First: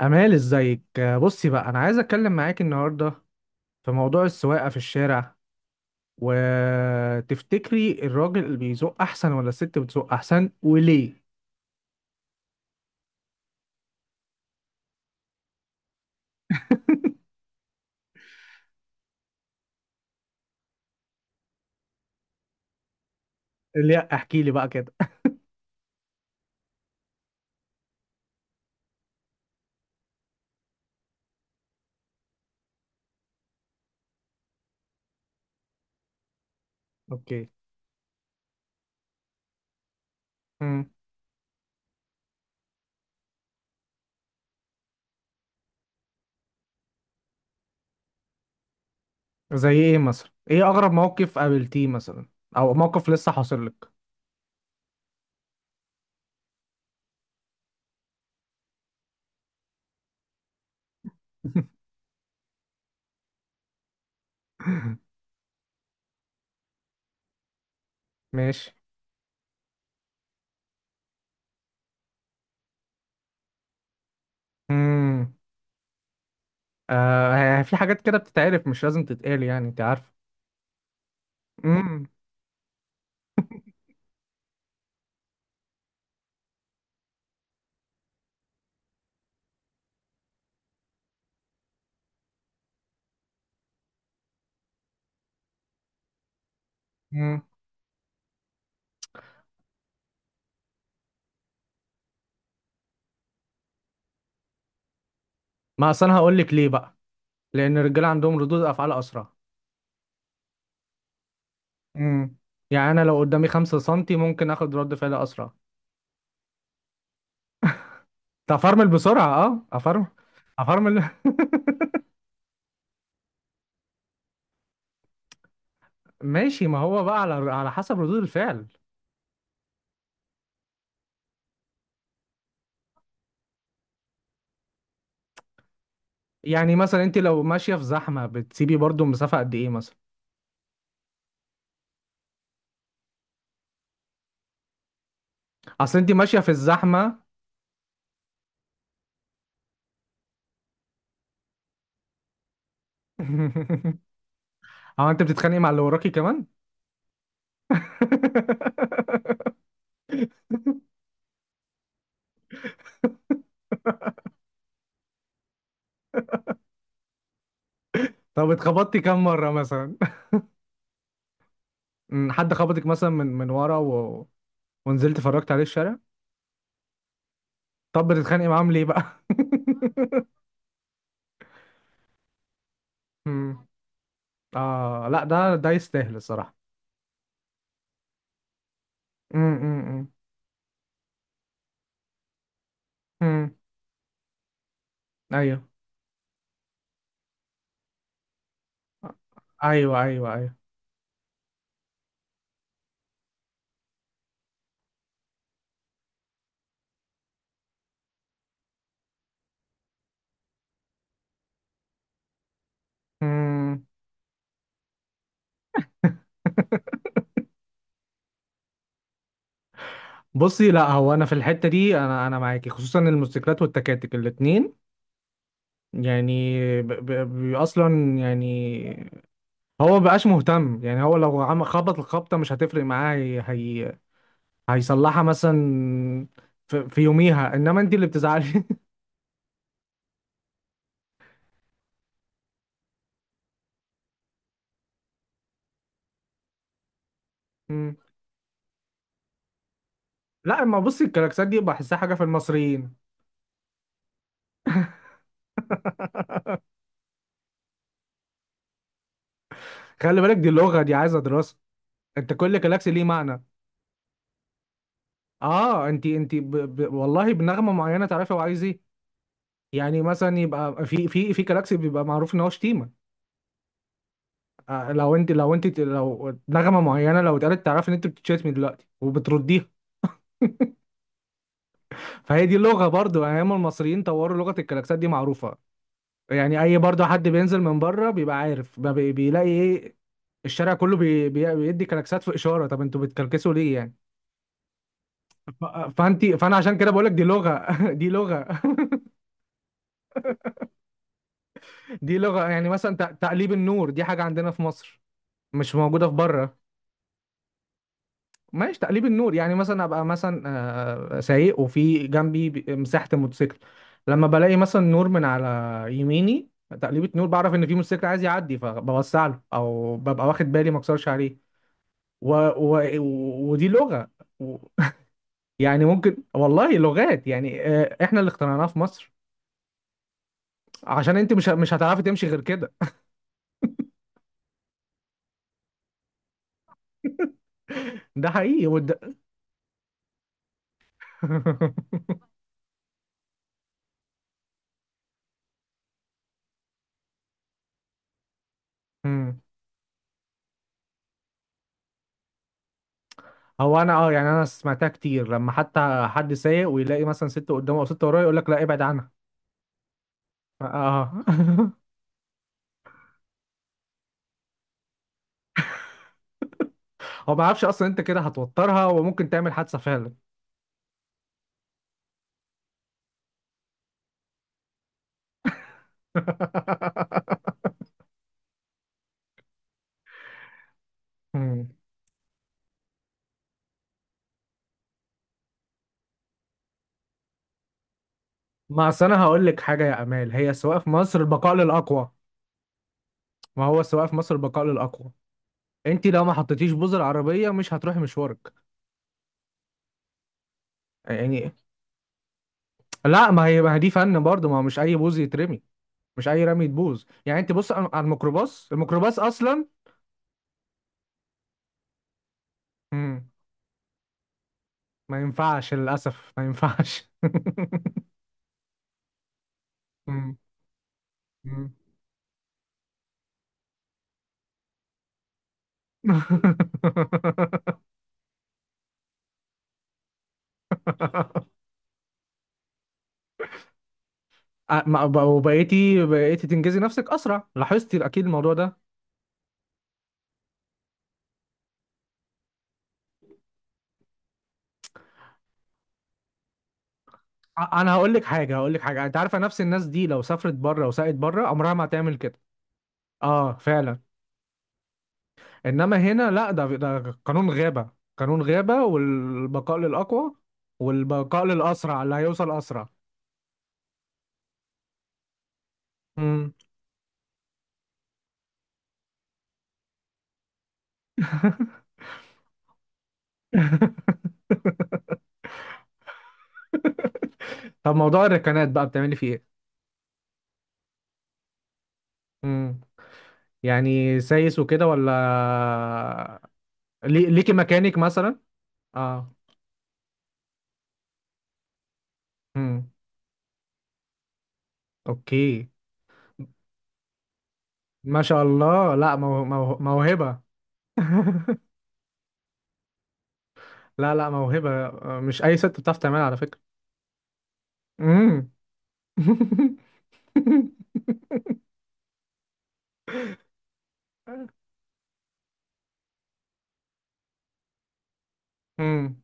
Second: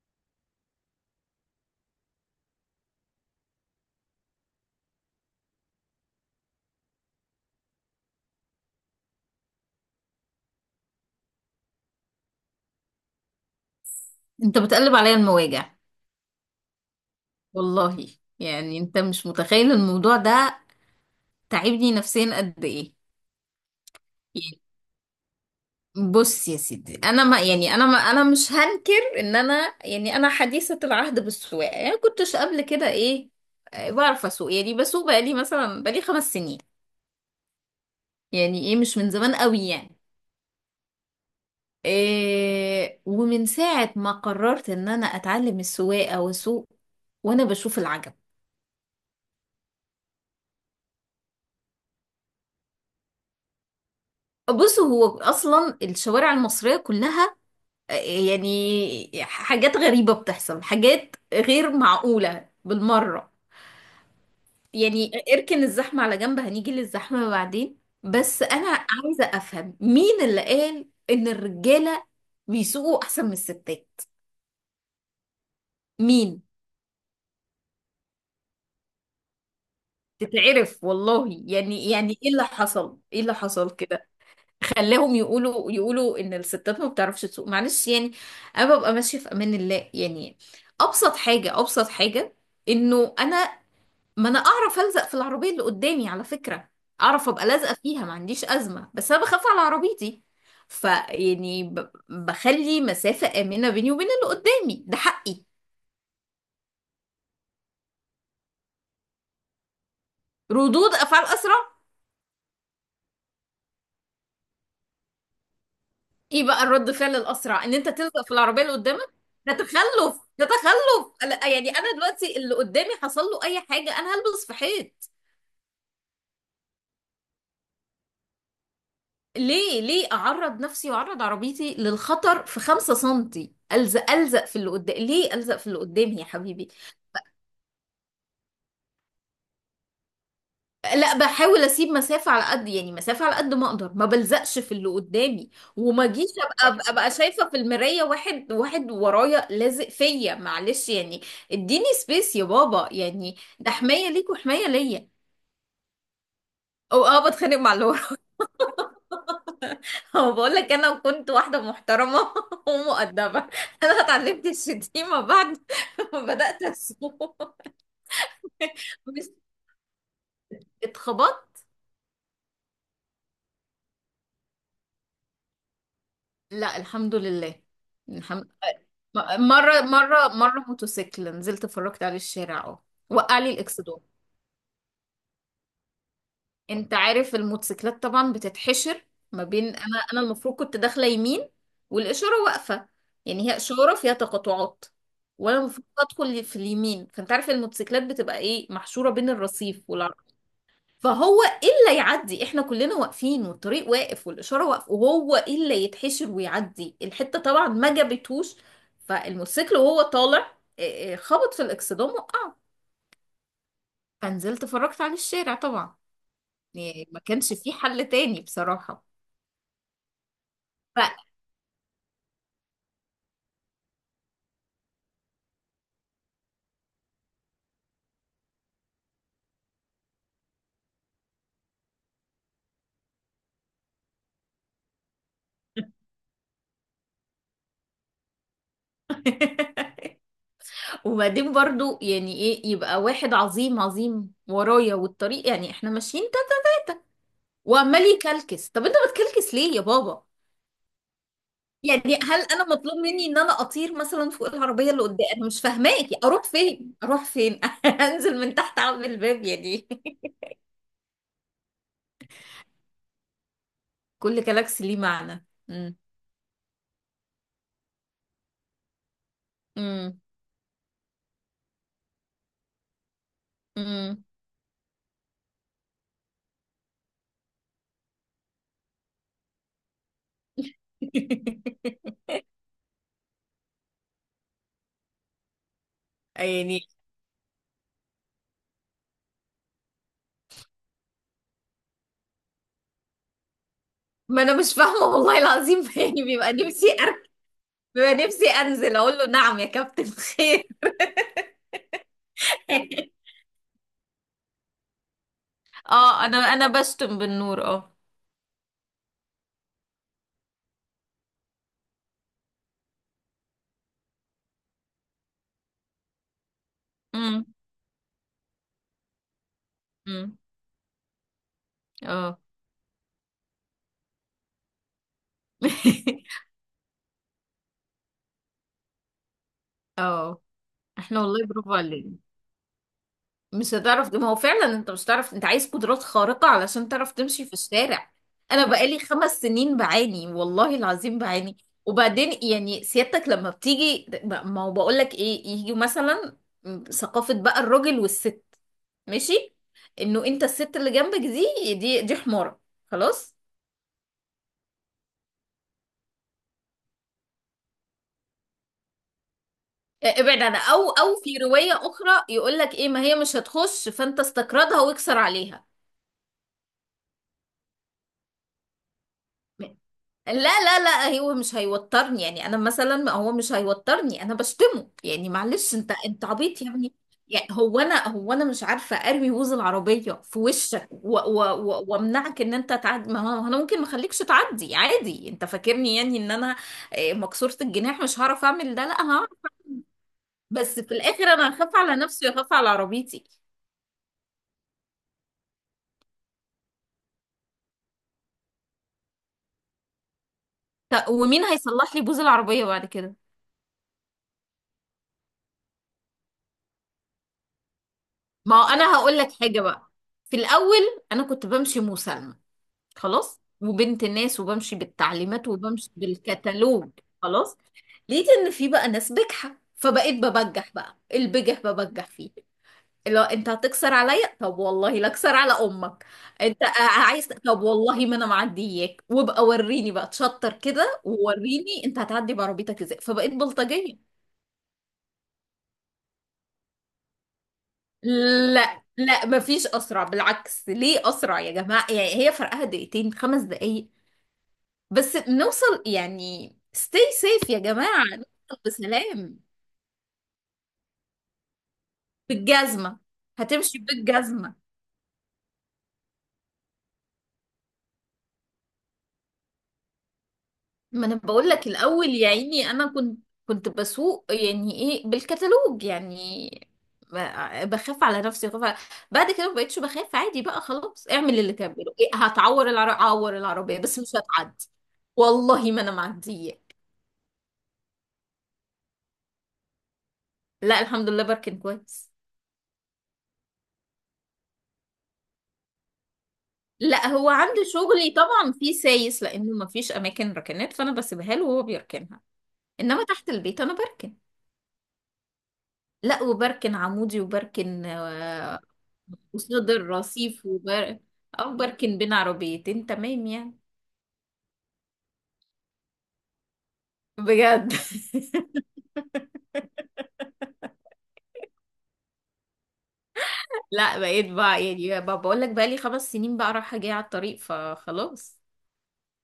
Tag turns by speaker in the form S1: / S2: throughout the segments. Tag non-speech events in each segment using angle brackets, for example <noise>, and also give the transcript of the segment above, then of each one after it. S1: أمال ازيك آه، بصي بقى، أنا عايز أتكلم معاك النهاردة في موضوع السواقة في الشارع، وتفتكري الراجل اللي بيزق أحسن ولا الست بتزق أحسن وليه؟
S2: انت بتقلب عليا المواجع،
S1: <laughs>
S2: والله. يعني انت مش متخيل الموضوع ده تعبني نفسيا قد ايه.
S1: لا احكي لي
S2: يعني
S1: بقى كده.
S2: بص يا سيدي، انا مش هنكر ان انا حديثة العهد بالسواقة، يعني كنتش قبل كده ايه. بعرف اسوق، يعني بسوق بقالي مثلا بقالي 5 سنين،
S1: أوكي.
S2: يعني ايه، مش من زمان قوي يعني.
S1: مم.
S2: إيه، ومن ساعة ما قررت ان انا اتعلم السواقة واسوق وانا بشوف العجب.
S1: زي إيه مثلا؟ إيه أغرب موقف قابلتيه مثلا؟ أو موقف لسه حاصل لك؟
S2: بص، هو اصلا الشوارع المصرية كلها يعني حاجات غريبة بتحصل، حاجات غير
S1: <laughs>
S2: معقولة بالمرة. يعني اركن الزحمة على جنب، هنيجي للزحمة بعدين. بس أنا
S1: ماشي.
S2: عايزة أفهم مين اللي قال إن الرجالة بيسوقوا أحسن من الستات؟
S1: مم.
S2: مين؟
S1: آه، في حاجات كده بتتعرف، مش لازم تتقال، أنت عارفة.
S2: تتعرف والله. يعني
S1: مم.
S2: يعني ايه اللي حصل، ايه اللي حصل كده خلاهم يقولوا يقولوا ان الستات ما بتعرفش تسوق؟ معلش يعني. انا ببقى ماشيه في امان الله يعني. ابسط حاجه ابسط حاجه انه انا، ما انا اعرف الزق في العربيه اللي قدامي على فكره، اعرف
S1: مم.
S2: ابقى لازقه فيها، ما عنديش ازمه. بس انا بخاف على عربيتي. فيعني بخلي مسافه امنه بيني وبين اللي قدامي، ده حقي.
S1: ما أصل أنا هقول لك ليه بقى؟ لأن الرجالة عندهم ردود أفعال أسرع.
S2: ردود افعال اسرع؟
S1: امم يعني انا لو قدامي 5 سنتي ممكن اخد رد فعل اسرع.
S2: ايه بقى الرد فعل الاسرع؟ ان انت تلزق في العربيه اللي
S1: تفرمل
S2: قدامك؟
S1: بسرعه،
S2: ده
S1: اه افرمل.
S2: تخلف، ده
S1: افرمل. <laughs>
S2: تخلف. لا، يعني انا دلوقتي اللي قدامي حصل له اي حاجه انا هلبس في حيط.
S1: ماشي، ما هو بقى على حسب ردود الفعل.
S2: ليه ليه اعرض نفسي واعرض عربيتي للخطر في 5 سنتي؟ الزق الزق في اللي قدامي؟ ليه الزق في اللي قدامي يا حبيبي؟
S1: يعني مثلا انت لو ماشيه في زحمه بتسيبي برضو مسافه قد ايه مثلا؟
S2: لا، بحاول اسيب مسافة على قد يعني مسافة على قد ما اقدر، ما بلزقش في اللي قدامي
S1: اصل
S2: وما
S1: انت
S2: اجيش
S1: ماشيه في
S2: ابقى ابقى
S1: الزحمه.
S2: شايفة في المراية واحد واحد ورايا لازق فيا. معلش يعني، اديني سبيس يا بابا. يعني ده
S1: <laughs>
S2: حماية ليك وحماية ليا.
S1: هو انت بتتخانقي مع اللي وراكي كمان؟ <laughs>
S2: او اه، بتخانق مع اللي ورا. <laughs> بقول لك انا كنت واحدة محترمة <laughs> ومؤدبة. انا اتعلمت الشتيمة بعد <laughs> ما بدأت اسوق.
S1: طب اتخبطتي
S2: <laughs>
S1: كام
S2: مش
S1: مره مثلا؟
S2: اتخبطت.
S1: حد خبطك مثلا من ورا و... ونزلت فرجت عليه الشارع؟
S2: لا الحمد لله.
S1: طب
S2: الحمد.
S1: بتتخانقي معاهم ليه بقى؟
S2: مرة موتوسيكل نزلت اتفرجت عليه الشارع، اه. وقع لي
S1: <laughs>
S2: الاكسدون.
S1: اه لا، ده يستاهل الصراحة.
S2: انت عارف الموتوسيكلات طبعا بتتحشر ما
S1: امم
S2: بين، انا
S1: امم
S2: انا المفروض كنت داخلة يمين والاشارة واقفة. يعني
S1: امم
S2: هي اشارة فيها تقاطعات وانا
S1: ايوه،
S2: المفروض ادخل في اليمين، فانت عارف الموتوسيكلات بتبقى ايه، محشورة بين الرصيف.
S1: ايوه ايوه ايوه
S2: فهو ايه اللي يعدي؟ احنا كلنا واقفين والطريق واقف والاشاره واقف، وهو ايه اللي يتحشر ويعدي الحته؟ طبعا ما جابتهوش، فالموتوسيكل وهو طالع إيه، خبط في الاكسدام وقع.
S1: امم.
S2: فنزلت اتفرجت على الشارع طبعا،
S1: <laughs>
S2: يعني ما كانش في حل تاني بصراحه.
S1: بصي، لا هو انا
S2: ف...
S1: في الحتة دي انا معاكي، خصوصا الموتوسيكلات والتكاتك الاتنين. يعني ب ب ب اصلا يعني هو مبقاش مهتم، يعني هو لو عم خبط الخبطة مش هتفرق معاه. هي هي هيصلحها مثلا في, في يوميها، انما انت اللي بتزعلي.
S2: <laughs> وبعدين برضو يعني ايه، يبقى واحد عظيم عظيم ورايا والطريق يعني احنا ماشيين تلاتة
S1: <laughs> مم.
S2: وعمال يكلكس. طب انت بتكلكس ليه يا بابا؟
S1: لا ما بصي، الكلاكسات دي بحسها حاجة
S2: يعني
S1: في
S2: هل انا
S1: المصريين.
S2: مطلوب مني ان انا اطير مثلا فوق العربيه اللي قدام؟ انا مش فاهماكي، اروح
S1: <laughs>
S2: فين اروح فين؟ <laughs> انزل من تحت اعمل الباب يعني؟
S1: خلي بالك، دي
S2: <laughs>
S1: اللغة دي عايزة دراسة. انت كل جالاكسي ليه معنى.
S2: كل جالاكسي ليه معنى.
S1: اه، والله بنغمة معينة تعرفي هو عايز ايه. يعني
S2: امم
S1: مثلا يبقى في جالاكسي بيبقى معروف ان هو شتيمة.
S2: امم
S1: آه، لو نغمة معينة لو اتقالت تعرفي ان انت بتتشتمي دلوقتي وبترديها.
S2: <laughs>
S1: فهي دي اللغة برضو، ايام المصريين طوروا لغة، الجالاكسات دي معروفة. يعني اي
S2: يعني
S1: برضو حد بينزل من بره بيبقى عارف بقى بيلاقي ايه. الشارع كله بيدي كلاكسات في اشارة، طب انتوا بتكلكسوا ليه يعني؟
S2: ما انا مش فاهمه والله
S1: ف-
S2: العظيم. <laughs>
S1: فانت
S2: يعني بيبقى
S1: فانا عشان
S2: نفسي
S1: كده بقول لك دي لغه. <laughs> دي
S2: بيبقى نفسي
S1: لغه.
S2: انزل اقول له نعم يا كابتن، خير؟
S1: <laughs> دي لغه. يعني مثلا
S2: <laughs>
S1: تقليب النور دي حاجه عندنا في مصر، مش موجوده في
S2: اه انا
S1: بره.
S2: انا بشتم بالنور، اه.
S1: ماشي، تقليب النور يعني مثلا ابقى مثلا آه، سايق وفي جنبي مساحه الموتوسيكل، لما بلاقي مثلا نور من على يميني، تقليبة نور
S2: امم
S1: بعرف ان في موتوسيكل عايز يعدي فبوسع له، او ببقى
S2: امم
S1: واخد بالي ما اكسرش عليه. و...
S2: اه
S1: و... ودي لغه. و... يعني ممكن
S2: <laughs>
S1: والله لغات، يعني آه، احنا اللي اخترعناها في مصر،
S2: اه،
S1: عشان
S2: احنا
S1: انت
S2: والله
S1: مش
S2: برافو
S1: هتعرفي
S2: علينا.
S1: تمشي غير كده.
S2: مش هتعرف، ما هو فعلا انت مش هتعرف. انت عايز قدرات خارقة علشان تعرف تمشي في الشارع.
S1: ده حقيقي
S2: انا بقالي
S1: والد...
S2: 5 سنين بعاني والله العظيم، بعاني.
S1: <laughs>
S2: وبعدين يعني سيادتك لما بتيجي، ما هو بقول لك ايه، يجي مثلا ثقافة بقى الراجل والست. ماشي،
S1: مم.
S2: انه انت الست اللي جنبك دي حمارة. خلاص.
S1: هو انا اه، يعني انا سمعتها كتير، لما حتى حد سايق ويلاقي مثلا ست قدامه او ست وراه يقول لك لا ابعد عنها.
S2: اه، ابعد عنها، او او في رواية
S1: اه.
S2: اخرى يقول لك ايه، ما هي مش هتخش فانت استكردها واكسر عليها.
S1: <laughs> هو ما يعرفش اصلا انت كده هتوترها وممكن تعمل حادثه فعلا.
S2: لا، لا، لا، هو مش هيوترني. يعني انا مثلا، ما هو مش هيوترني. انا بشتمه يعني، معلش، انت انت عبيط يعني. يعني
S1: <laughs>
S2: هو انا مش عارفه اروي ووز العربيه في وشك
S1: مم.
S2: وامنعك ان انت تعدي؟ ما هو انا ممكن ما اخليكش تعدي عادي. انت فاكرني يعني ان انا مكسوره الجناح؟ مش هعرف اعمل ده؟
S1: ما
S2: لا،
S1: اصل انا
S2: هعرف.
S1: هقول لك حاجه يا امال، هي السواقه
S2: بس
S1: في
S2: في
S1: مصر
S2: الاخر
S1: البقاء
S2: انا هخاف على
S1: للاقوى.
S2: نفسي وهخاف على عربيتي.
S1: ما هو السواقه في مصر البقاء للاقوى، انت لو ما حطيتيش بوز العربيه مش هتروحي مشوارك.
S2: ومين
S1: يعني
S2: هيصلح لي بوز العربيه بعد كده؟
S1: لا، ما هي دي فن برضه، ما هو مش اي بوز يترمي، مش اي رمي تبوظ. يعني انت بص على
S2: ما
S1: الميكروباص،
S2: هو انا
S1: الميكروباص
S2: هقول لك حاجه
S1: اصلا.
S2: بقى. في الاول انا كنت بمشي مسالمه
S1: مم.
S2: خلاص، وبنت ناس، وبمشي
S1: ما
S2: بالتعليمات،
S1: ينفعش
S2: وبمشي
S1: للاسف، ما
S2: بالكتالوج.
S1: ينفعش
S2: خلاص، لقيت ان في بقى ناس بجحة
S1: <laughs>
S2: فبقيت
S1: مم.
S2: ببجح. بقى البجح
S1: مم.
S2: ببجح فيه. اللي هو انت هتكسر عليا؟ طب والله لا اكسر على امك. انت
S1: <laughs>
S2: عايز، طب والله ما انا معدياك. وابقى وريني بقى تشطر كده، ووريني انت هتعدي بعربيتك ازاي. فبقيت بلطجية.
S1: أ- ما- ب- وبقيتي بقيتي تنجزي نفسك اسرع، لاحظتي اكيد الموضوع ده؟
S2: لا، لا، مفيش اسرع بالعكس. ليه اسرع يا جماعه؟ يعني هي فرقها دقيقتين 5 دقايق بس نوصل يعني. Stay safe يا
S1: انا
S2: جماعة،
S1: هقول لك حاجه،
S2: نوصل
S1: انت عارفه
S2: بسلام.
S1: نفس الناس دي لو سافرت بره وسقت بره عمرها ما هتعمل كده.
S2: بالجزمة،
S1: اه
S2: هتمشي
S1: فعلا.
S2: بالجزمة.
S1: انما هنا لا، ده قانون غابه، قانون غابه، والبقاء للاقوى،
S2: ما انا
S1: والبقاء
S2: بقول لك
S1: للاسرع،
S2: الاول،
S1: اللي
S2: يا
S1: هيوصل
S2: عيني انا
S1: اسرع.
S2: كنت بسوق يعني ايه، بالكتالوج يعني.
S1: مم.
S2: بخاف على نفسي، بعد كده ما بقتش بخاف عادي. بقى خلاص اعمل اللي تعمله. إيه، هتعور العربية؟ اعور العربية بس
S1: <laughs>
S2: مش هتعدي، والله ما انا معدية.
S1: طب موضوع الركنات بقى بتعملي فيه ايه؟
S2: لا الحمد لله، بركن كويس.
S1: امم، يعني سايس وكده ولا
S2: لا هو
S1: ليكي
S2: عنده
S1: مكانك
S2: شغلي
S1: مثلا؟
S2: طبعا في سايس،
S1: اه.
S2: لانه ما فيش اماكن ركنات، فانا بسيبها له وهو بيركنها.
S1: امم.
S2: انما تحت البيت انا بركن.
S1: اوكي.
S2: لا، وبركن عمودي، وبركن،
S1: ما شاء الله، لا
S2: قصاد
S1: موهبة.
S2: الرصيف، وبر، او
S1: <laughs>
S2: بركن بين عربيتين، تمام يعني.
S1: لا لا، موهبة، مش اي ست بتعرف تعملها على فكرة.
S2: بجد.
S1: امم. <laughs>
S2: <laughs> لا بقيت بقى يعني، بقى بقول لك، بقى لي 5 سنين بقى رايحه جايه على الطريق فخلاص.
S1: امم.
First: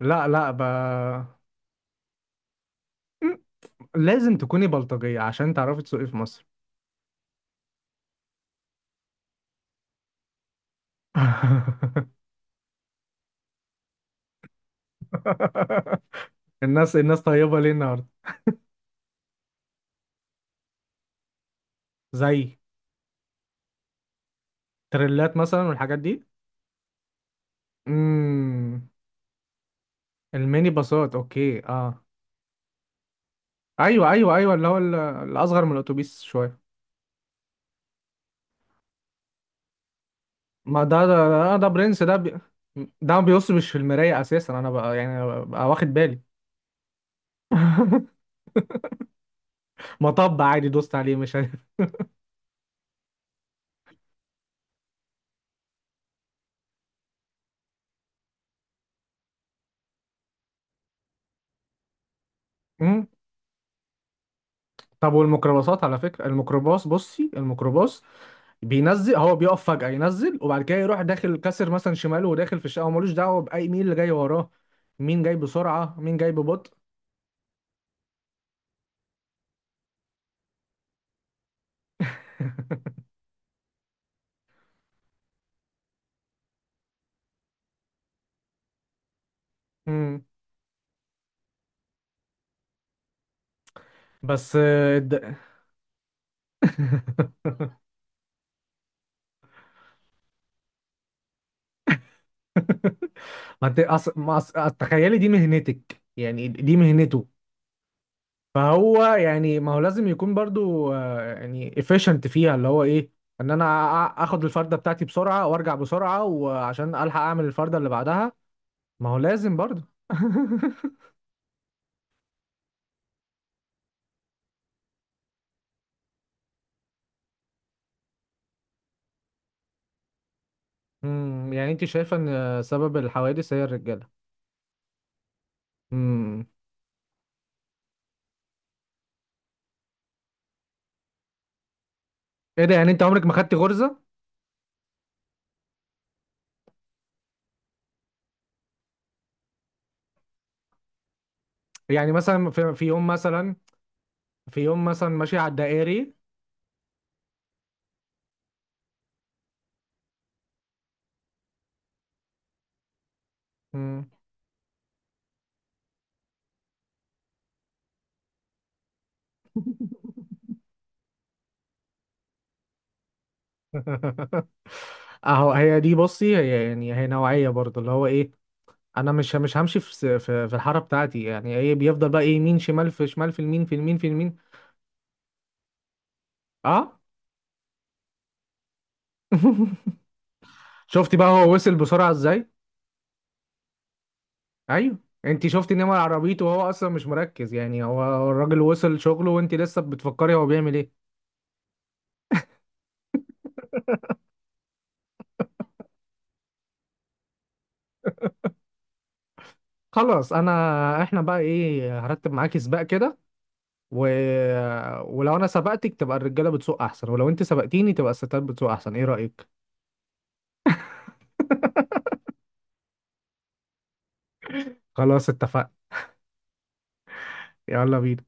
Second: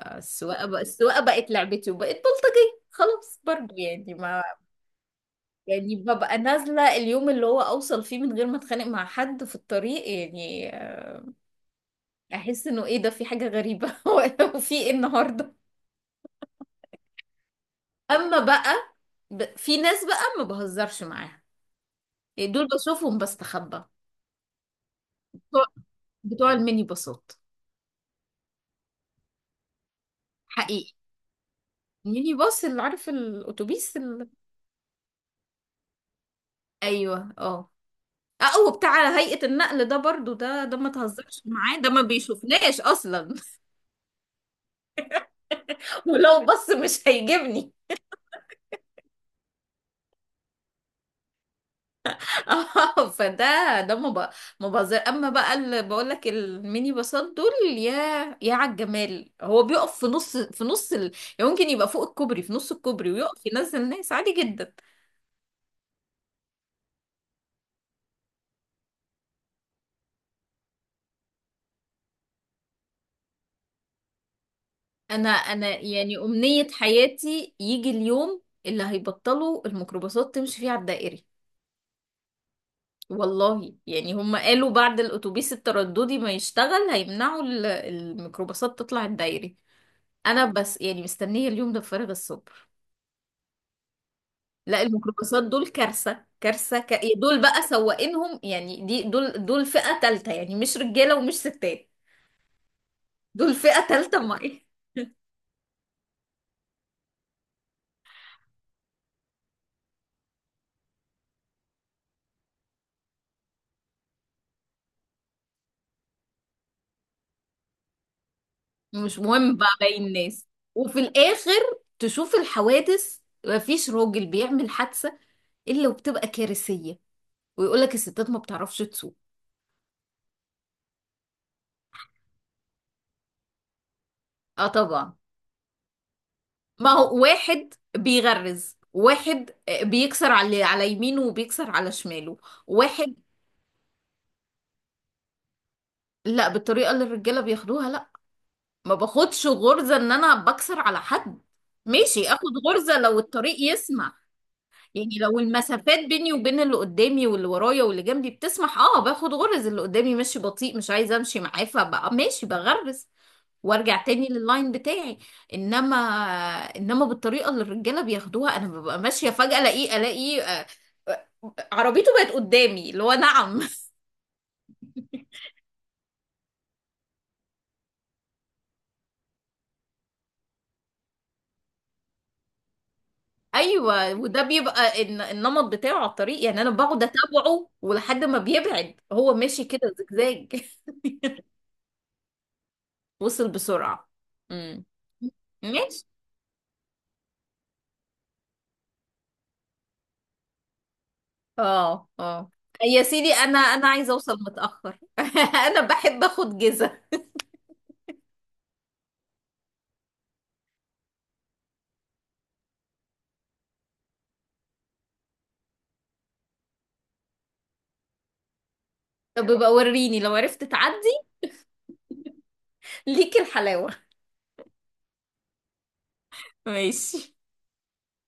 S1: لا لا ب...
S2: بقى، السواقه بقت لعبتي، وبقت بلطجيه
S1: مم.
S2: خلاص برضه يعني
S1: لازم
S2: ما.
S1: تكوني بلطجية عشان تعرفي
S2: يعني
S1: تسوقي في
S2: ببقى
S1: مصر.
S2: نازلة اليوم اللي هو أوصل فيه من غير ما أتخانق مع حد في الطريق، يعني
S1: <laughs>
S2: أحس إنه إيه ده، في حاجة غريبة. <laughs> وفي إيه النهاردة؟
S1: الناس، الناس طيبة ليه النهاردة؟
S2: أما بقى، في ناس بقى ما بهزرش معاها. يعني
S1: زي
S2: دول بشوفهم بستخبى.
S1: تريلات مثلا
S2: بتوع
S1: والحاجات دي؟
S2: بتوع الميني باصات.
S1: امم. الميني
S2: حقيقي.
S1: باصات، اوكي، اه.
S2: الميني باص اللي عارف، الأتوبيس
S1: ايوه اللي هو الاصغر من الاتوبيس شويه.
S2: أيوه، أه. اه، وبتاع هيئة النقل ده برضو، ده
S1: ما
S2: ما
S1: ده ده
S2: تهزرش
S1: ده, ده
S2: معاه، ده ما
S1: برنس،
S2: بيشوفناش
S1: ده ما
S2: أصلا.
S1: بيصبش في المرايه اساسا. انا بقى يعني أنا بقى واخد
S2: <laughs>
S1: بالي.
S2: ولو بص مش هيجيبني.
S1: <laughs> مطب عادي دوست عليه مش عارف.
S2: <laughs> اه، فده، ده مب- مبذر. اما بقى اللي بقول لك الميني باصات دول، يا يا على الجمال. هو بيقف في نص، يعني ممكن يبقى فوق الكوبري في نص
S1: امم.
S2: الكوبري ويقف ينزل ناس عادي جدا.
S1: طب والميكروباصات على فكره، الميكروباص، بصي الميكروباص بينزل، هو بيقف فجاه ينزل، وبعد كده يروح داخل كسر مثلا شماله وداخل في الشقه، وملوش دعوه باي مين اللي جاي وراه، مين
S2: انا
S1: جاي
S2: انا
S1: بسرعه مين
S2: يعني
S1: جاي
S2: امنية
S1: ببطء.
S2: حياتي يجي اليوم اللي هيبطلوا الميكروباصات تمشي فيه على الدائري، والله يعني. هم قالوا بعد الاتوبيس الترددي ما يشتغل هيمنعوا الميكروباصات تطلع الدائري.
S1: <laughs>
S2: انا بس يعني مستنية اليوم ده بفارغ الصبر.
S1: بس
S2: لا
S1: آه،
S2: الميكروباصات دول كارثة كارثة دول
S1: <laughs>
S2: بقى سواقينهم يعني، دي دول فئة تالتة يعني، مش رجالة ومش ستات. دول
S1: ما انت
S2: فئة
S1: أص...
S2: تالتة
S1: ما أص...
S2: معايا.
S1: تخيلي دي مهنتك، يعني دي مهنته. فهو يعني ما هو لازم يكون برضو آه، يعني efficient فيها، اللي هو ايه، ان انا اخد الفردة بتاعتي بسرعة وارجع بسرعة وعشان الحق اعمل الفردة اللي بعدها. ما هو
S2: مش
S1: لازم
S2: مهم بقى
S1: برضو.
S2: باقي الناس. وفي
S1: <laughs>
S2: الآخر تشوف الحوادث. مفيش راجل بيعمل حادثة إلا وبتبقى كارثية، ويقولك الستات ما بتعرفش تسوق.
S1: امم، يعني انت شايفة ان سبب الحوادث هي الرجالة؟
S2: اه طبعا،
S1: امم.
S2: ما هو واحد بيغرز، واحد بيكسر على يمينه وبيكسر على شماله.
S1: ايه ده، يعني انت
S2: واحد.
S1: عمرك ما خدتي غرزة؟
S2: لا بالطريقة اللي الرجالة بياخدوها، ما باخدش غرزة ان انا بكسر على حد.
S1: يعني
S2: ماشي،
S1: مثلا
S2: اخد
S1: في في
S2: غرزة
S1: يوم
S2: لو
S1: مثلا،
S2: الطريق يسمح. يعني
S1: ماشي
S2: لو
S1: على
S2: المسافات
S1: الدائري؟
S2: بيني وبين اللي قدامي واللي ورايا واللي جنبي بتسمح، اه باخد غرز. اللي قدامي ماشي بطيء مش عايزة امشي معاه، فبقى ماشي بغرز وارجع
S1: مم.
S2: تاني لللاين بتاعي. انما انما بالطريقة اللي الرجالة بياخدوها انا ببقى ماشية فجأة الاقيه آه، عربيته بقت قدامي، اللي هو نعم؟
S1: <laughs> اهو هي دي، بصي هي يعني هي نوعية برضه، اللي هو ايه، انا مش همشي في في الحارة بتاعتي، يعني ايه، بيفضل بقى ايه، يمين شمال، في شمال، في اليمين في
S2: ايوه،
S1: اليمين.
S2: وده بيبقى النمط بتاعه على الطريق. يعني انا
S1: اه.
S2: بقعد اتابعه ولحد ما بيبعد، هو ماشي كده
S1: <laughs>
S2: زجزاج. <laughs>
S1: شفتي بقى هو وصل بسرعة ازاي؟
S2: وصل بسرعه. امم.
S1: ايوه. انت شفتي نمر
S2: ماشي.
S1: عربيته، وهو اصلا مش مركز. يعني هو الراجل وصل شغله وانت لسه بتفكري هو بيعمل ايه.
S2: اه، اه. يا سيدي انا انا عايزه اوصل متاخر. <laughs> انا بحب اخد جزة.
S1: خلاص انا، احنا بقى ايه، هرتب معاكي سباق كده و... ولو انا سبقتك تبقى الرجالة بتسوق احسن، ولو انت سبقتيني تبقى الستات بتسوق احسن، ايه رأيك؟
S2: طب يبقى وريني لو عرفت تعدي،
S1: <laughs>
S2: ليك الحلاوه.
S1: خلاص، اتفقنا.
S2: <laughs> ماشي.
S1: يلا بينا.